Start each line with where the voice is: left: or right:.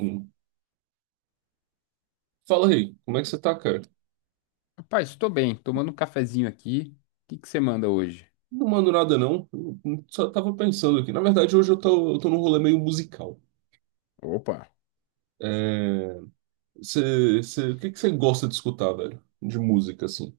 right: Hum. Fala aí, como é que você tá, cara?
left: Rapaz, estou bem, tomando um cafezinho aqui. O que que você manda hoje?
right: Não mando nada, não. Eu só tava pensando aqui. Na verdade, hoje eu tô num rolê meio musical.
left: Opa.
right: É... o que que você gosta de escutar, velho? De música, assim.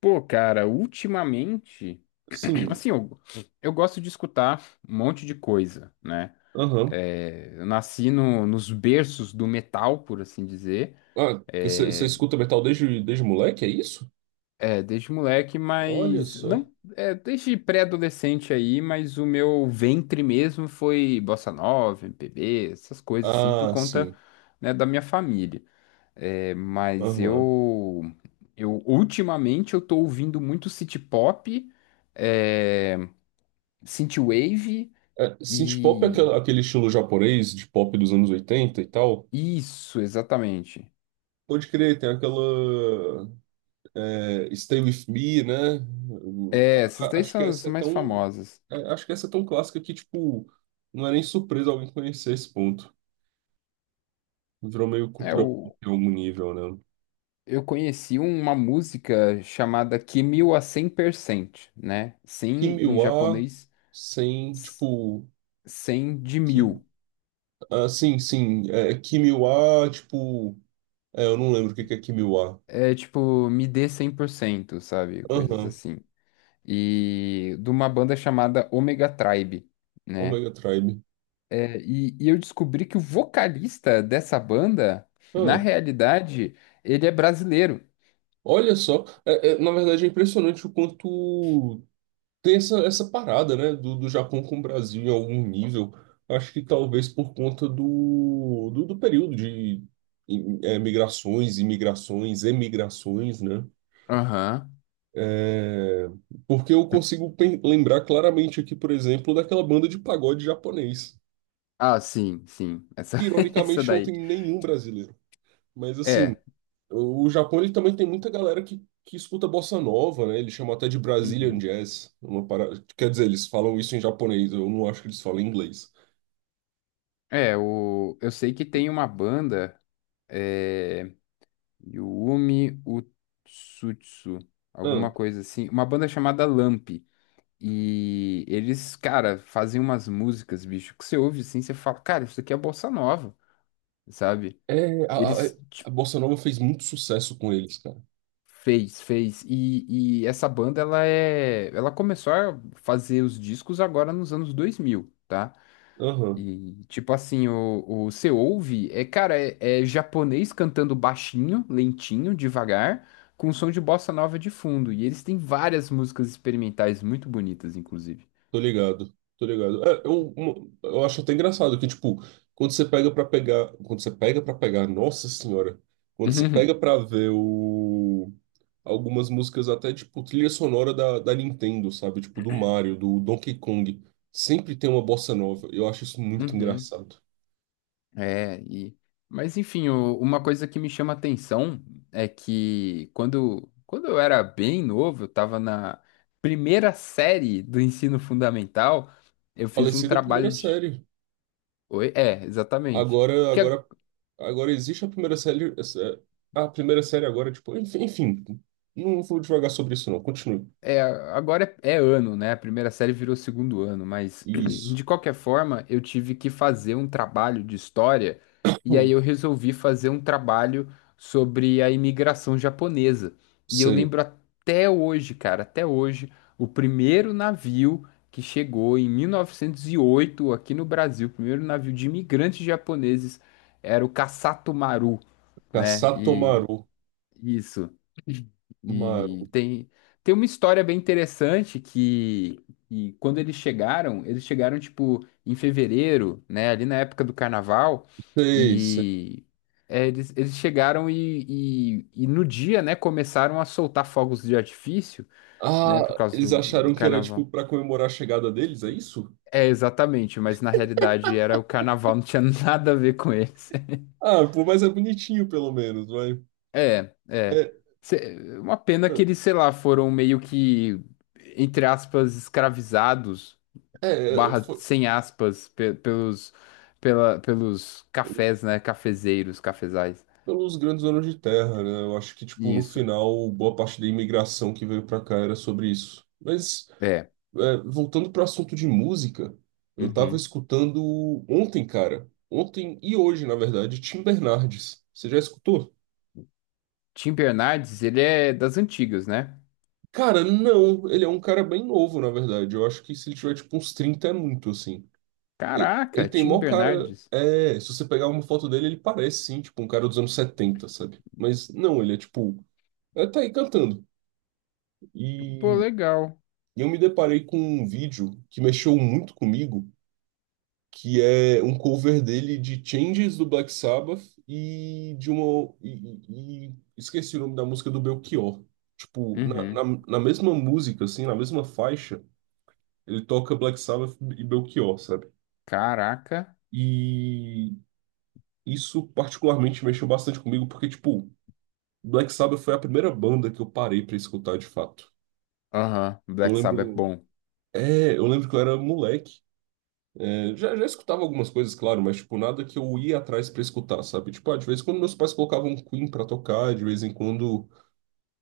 left: Pô, cara, ultimamente,
right: Sim,
left: assim, eu gosto de escutar um monte de coisa, né?
right: aham.
left: É, eu nasci nos berços do metal, por assim dizer.
right: Ah, você
left: É,
right: escuta metal desde, desde moleque, é isso?
left: é, desde moleque,
right: Olha
left: mas
right: só.
left: não, é, desde pré-adolescente aí, mas o meu ventre mesmo foi bossa nova, MPB, essas coisas assim, por
right: Ah,
left: conta,
right: sim,
left: né, da minha família. É, mas
right: aham.
left: eu ultimamente eu tô ouvindo muito city pop, é, synthwave
right: É, synth pop é
left: e
right: aquele estilo japonês de pop dos anos 80 e tal.
left: isso, exatamente.
right: Pode crer, tem aquela. É, Stay With Me, né? O-
left: É,
right: a-
left: essas daí
right: Acho que
left: são as
right: essa é
left: mais
right: tão,
left: famosas.
right: acho que essa é tão clássica que, tipo, não é nem surpresa alguém conhecer esse ponto. Virou meio
left: É,
right: cultura pop
left: eu,
right: em algum nível, né?
left: eu conheci uma música chamada Kimil a 100%, né? 100 em
right: Kimiwa,
left: japonês,
right: sem,
left: s-
right: tipo,
left: 100 de
right: Kim...
left: mil.
right: Ah, sim, sim, é, Kimiwa, tipo, é, eu não lembro o que que é Kimiwa.
left: É tipo, me dê 100%, sabe? Coisas
right: Aham,
left: assim. E de uma banda chamada Omega Tribe, né?
right: Omega Tribe.
left: É, e eu descobri que o vocalista dessa banda, na
right: Ah,
left: realidade, ele é brasileiro.
right: olha só, é, é, na verdade é impressionante o quanto tem essa, essa parada, né, do, do Japão com o Brasil em algum nível. Acho que talvez por conta do, do, do período de migrações, imigrações, emigrações, né?
left: Aham.
right: É, porque eu consigo lembrar claramente aqui, por exemplo, daquela banda de pagode japonês,
left: Ah, sim, sim. Essa,
right: que
left: essa
right: ironicamente não
left: daí.
right: tem nenhum brasileiro. Mas assim,
left: É.
right: o Japão ele também tem muita galera que escuta bossa nova, né? Eles chamam até de Brazilian
left: Uhum.
right: Jazz, uma quer dizer, eles falam isso em japonês, eu não acho que eles falam em inglês.
left: É, eu sei que tem uma banda, é, Yumi Utsutsu, alguma
right: Ah,
left: coisa assim, uma banda chamada Lamp. E eles, cara, fazem umas músicas, bicho, que você ouve assim, você fala, cara, isso aqui é bossa nova, sabe?
right: é, a, é,
left: Eles
right: a
left: tipo,
right: Bossa Nova fez muito sucesso com eles, cara.
left: fez, fez. E essa banda, ela é. Ela começou a fazer os discos agora nos anos 2000, tá?
right: Aham,
left: E tipo assim, o você ouve, é, cara, é japonês cantando baixinho, lentinho, devagar, com som de bossa nova de fundo. E eles têm várias músicas experimentais muito bonitas, inclusive.
right: tô ligado, tô ligado. É, eu, eu acho até engraçado que, tipo, quando você pega pra pegar. Quando você pega pra pegar, nossa senhora. Quando você pega
left: Uhum.
right: pra ver o. Algumas músicas até, tipo, trilha sonora da, da Nintendo, sabe? Tipo, do Mario, do Donkey Kong. Sempre tem uma bossa nova. Eu acho isso muito
left: Uhum.
right: engraçado.
left: É, e... Mas enfim, uma coisa que me chama atenção é que quando eu era bem novo, eu estava na primeira série do ensino fundamental, eu
right: Falei
left: fiz um
right: da primeira
left: trabalho de...
right: série.
left: Oi? É, exatamente.
right: Agora,
left: Que
right: agora, agora existe a primeira série. A primeira série agora, tipo, enfim, enfim, não vou devagar sobre isso, não. Continue.
left: É, agora é ano, né? A primeira série virou segundo ano, mas
right: Isso.
left: de qualquer forma, eu tive que fazer um trabalho de história e aí
right: Hum,
left: eu resolvi fazer um trabalho sobre a imigração japonesa. E eu
right: sei.
left: lembro até hoje, cara, até hoje, o primeiro navio que chegou em 1908 aqui no Brasil, o primeiro navio de imigrantes japoneses era o Kasatomaru, né? E
right: Kasatomaru.
left: isso. E
right: Maru.
left: tem uma história bem interessante que, quando eles chegaram tipo em fevereiro, né? Ali na época do carnaval,
right: Sei, sei.
left: e eles chegaram e no dia, né, começaram a soltar fogos de artifício, né,
right: Ah,
left: por causa
right: eles
left: do
right: acharam que era, tipo,
left: carnaval.
right: pra comemorar a chegada deles, é isso?
left: É, exatamente, mas na realidade era o carnaval, não tinha nada a ver com eles.
right: Ah, pô, mas é bonitinho, pelo menos, vai.
left: É, é.
right: É,
left: Uma pena que eles, sei lá, foram meio que, entre aspas, escravizados,
right: é, é,
left: barra
right: foi
left: sem aspas, pelos, pela, pelos
right: pelos,
left: cafés, né? Cafezeiros, cafezais.
right: pelos grandes anos de terra, né? Eu acho que, tipo, no
left: Isso.
right: final, boa parte da imigração que veio pra cá era sobre isso. Mas.
left: É.
right: É, voltando para o assunto de música, eu tava
left: Uhum.
right: escutando ontem, cara. Ontem e hoje, na verdade, Tim Bernardes. Você já escutou?
left: Tim Bernardes, ele é das antigas, né?
right: Cara, não. Ele é um cara bem novo, na verdade. Eu acho que se ele tiver, tipo, uns 30 é muito, assim. Ele
left: Caraca,
right: tem
left: Tim
right: mó cara...
left: Bernardes.
right: É, se você pegar uma foto dele, ele parece, sim, tipo, um cara dos anos 70, sabe? Mas não, ele é, tipo... É, tá aí cantando.
left: Pô,
right: E...
left: legal.
right: E eu me deparei com um vídeo que mexeu muito comigo, que é um cover dele de Changes do Black Sabbath e de uma. E, esqueci o nome da música do Belchior. Tipo,
left: Uhum.
right: na mesma música, assim, na mesma faixa, ele toca Black Sabbath e Belchior, sabe?
left: Caraca.
right: E isso particularmente mexeu bastante comigo, porque, tipo, Black Sabbath foi a primeira banda que eu parei pra escutar de fato.
left: Aham,
right: Eu
left: Black Sabbath é
right: lembro.
left: bom.
right: É, eu lembro que eu era moleque. É, já, já escutava algumas coisas, claro, mas, tipo, nada que eu ia atrás pra escutar, sabe? Tipo, ah, de vez em quando meus pais colocavam um Queen pra tocar, de vez em quando,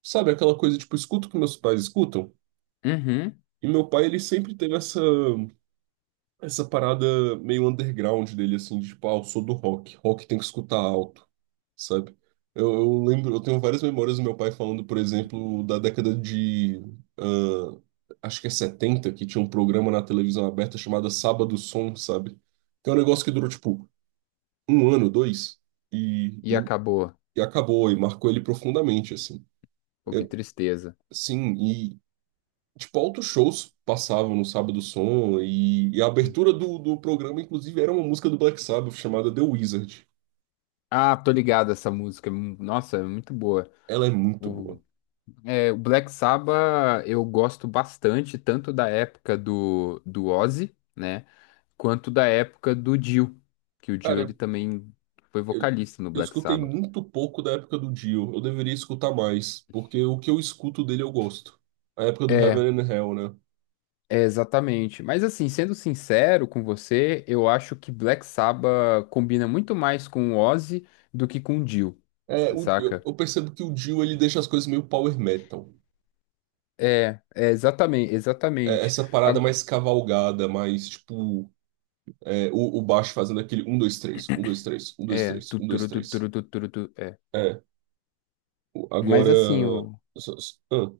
right: sabe? Aquela coisa, tipo, escuto o que meus pais escutam.
left: Uhum.
right: E meu pai, ele sempre teve essa, essa parada meio underground dele, assim, de, tipo, ah, eu sou do rock, rock tem que escutar alto, sabe? Eu lembro, eu tenho várias memórias do meu pai falando, por exemplo, da década de, ah, acho que é 70 que tinha um programa na televisão aberta chamado Sábado Som, sabe? Que é um negócio que durou, tipo, um ano, dois, e,
left: E
right: e,
left: acabou.
right: e acabou, e marcou ele profundamente, assim.
left: Pô, que
right: É,
left: tristeza.
right: sim, e tipo, altos shows passavam no Sábado Som, e a abertura do, do programa, inclusive, era uma música do Black Sabbath chamada The Wizard.
left: Ah, tô ligado essa música. Nossa, é muito boa.
right: Ela é muito
left: O,
right: boa.
left: o Black Sabbath eu gosto bastante, tanto da época do Ozzy, né? Quanto da época do Dio, que o Dio ele
right: Cara,
left: também foi
right: eu,
left: vocalista no
right: eu
left: Black
right: escutei
left: Sabbath.
right: muito pouco da época do Dio, eu deveria escutar mais, porque o que eu escuto dele eu gosto. A época do
left: É,
right: Heaven and Hell, né?
left: é, exatamente. Mas assim, sendo sincero com você, eu acho que Black Sabbath combina muito mais com o Ozzy do que com o Dio,
right: É,
left: saca?
right: eu percebo que o Dio ele deixa as coisas meio power metal.
left: É, exatamente,
right: É,
left: exatamente.
right: essa parada
left: A-
right: mais cavalgada, mais tipo. É, o baixo fazendo aquele um dois três um dois três um dois
left: é,
right: três
left: tu,
right: um dois
left: turu, tu,
right: três
left: turu, tu, turu, tu.
right: É,
left: Mas
right: agora.
left: assim,
right: Ah,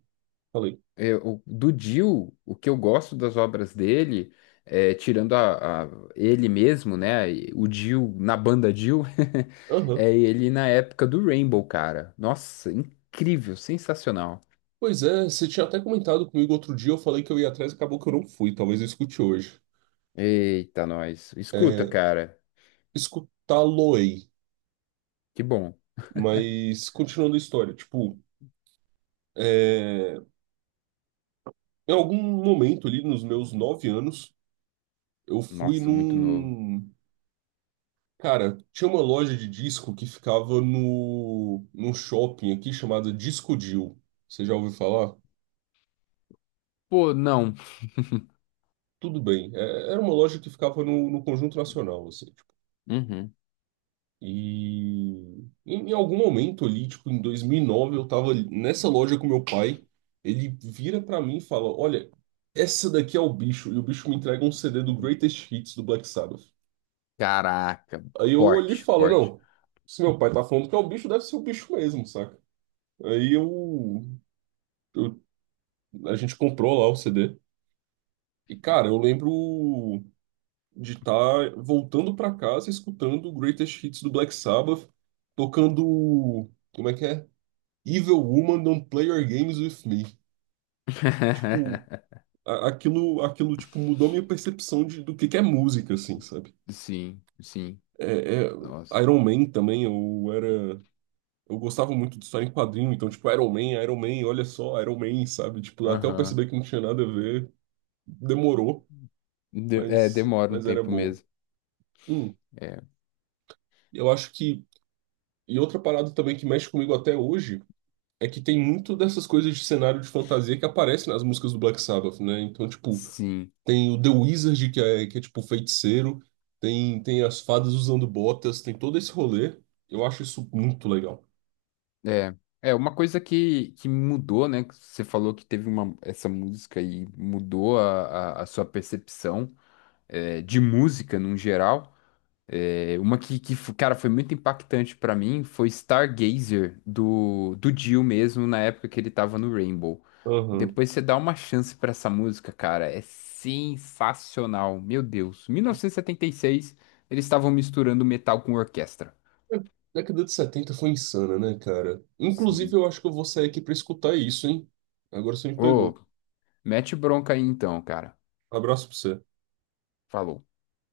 right: falei.
left: do Dio, o que eu gosto das obras dele, é, tirando ele mesmo, né? O Dio na banda Dio,
right: Aham.
left: é ele na época do Rainbow, cara. Nossa, incrível, sensacional.
right: Pois é, você tinha até comentado comigo outro dia, eu falei que eu ia atrás e acabou que eu não fui, talvez eu escute hoje.
left: Eita, nós. Escuta,
right: É,
left: cara.
right: escutá-lo-ei.
left: Que bom.
right: Mas continuando a história, tipo, é, em algum momento ali nos meus 9 anos, eu fui
left: Nossa, muito novo.
right: num. Cara, tinha uma loja de disco que ficava no, num shopping aqui chamada Disco Dill. Você já ouviu falar?
left: Pô, não.
right: Tudo bem. Era uma loja que ficava no, no Conjunto Nacional, assim, tipo.
left: Uhum.
right: E em, em algum momento ali, tipo, em 2009, eu tava nessa loja com meu pai. Ele vira pra mim e fala: Olha, essa daqui é o bicho. E o bicho me entrega um CD do Greatest Hits do Black Sabbath.
left: Caraca,
right: Aí eu olhei e
left: forte,
right: falo:
left: forte.
right: Não, se meu pai tá falando que é o bicho, deve ser o bicho mesmo, saca? Aí eu. Eu A gente comprou lá o CD. E, cara, eu lembro de estar voltando pra casa escutando o Greatest Hits do Black Sabbath, tocando. Como é que é? Evil Woman Don't Play Your Games With Me. Tipo, aquilo, aquilo tipo, mudou minha percepção de, do que é música, assim, sabe?
left: Sim, sim.
right: É, é,
left: Nossa.
right: Iron Man também, eu era. Eu gostava muito de história em quadrinho, então, tipo, Iron Man, Iron Man, olha só, Iron Man, sabe? Tipo, até eu
left: Aham.
right: perceber que não tinha nada a ver, demorou,
left: Demora um
right: mas era
left: tempo
right: bom.
left: mesmo.
right: Hum,
left: É.
right: eu acho que. E outra parada também que mexe comigo até hoje é que tem muito dessas coisas de cenário de fantasia que aparecem nas músicas do Black Sabbath, né? Então, tipo,
left: Sim,
right: tem o The Wizard, que é tipo feiticeiro, tem, tem as fadas usando botas, tem todo esse rolê. Eu acho isso muito legal.
left: é. É uma coisa que, mudou, né? Que você falou que teve essa música e mudou a sua percepção, de música num geral. É, uma que, cara, foi muito impactante pra mim, foi Stargazer, do Dio mesmo, na época que ele tava no Rainbow.
right: Aham.
left: Depois você dá uma chance pra essa música, cara. É sensacional. Meu Deus. 1976, eles estavam misturando metal com orquestra.
right: A década de 70 foi insana, né, cara? Inclusive,
left: Sim.
right: eu acho que eu vou sair aqui pra escutar isso, hein? Agora você me
left: Ô,
right: pegou.
left: mete bronca aí então, cara.
right: Abraço pra você.
left: Falou.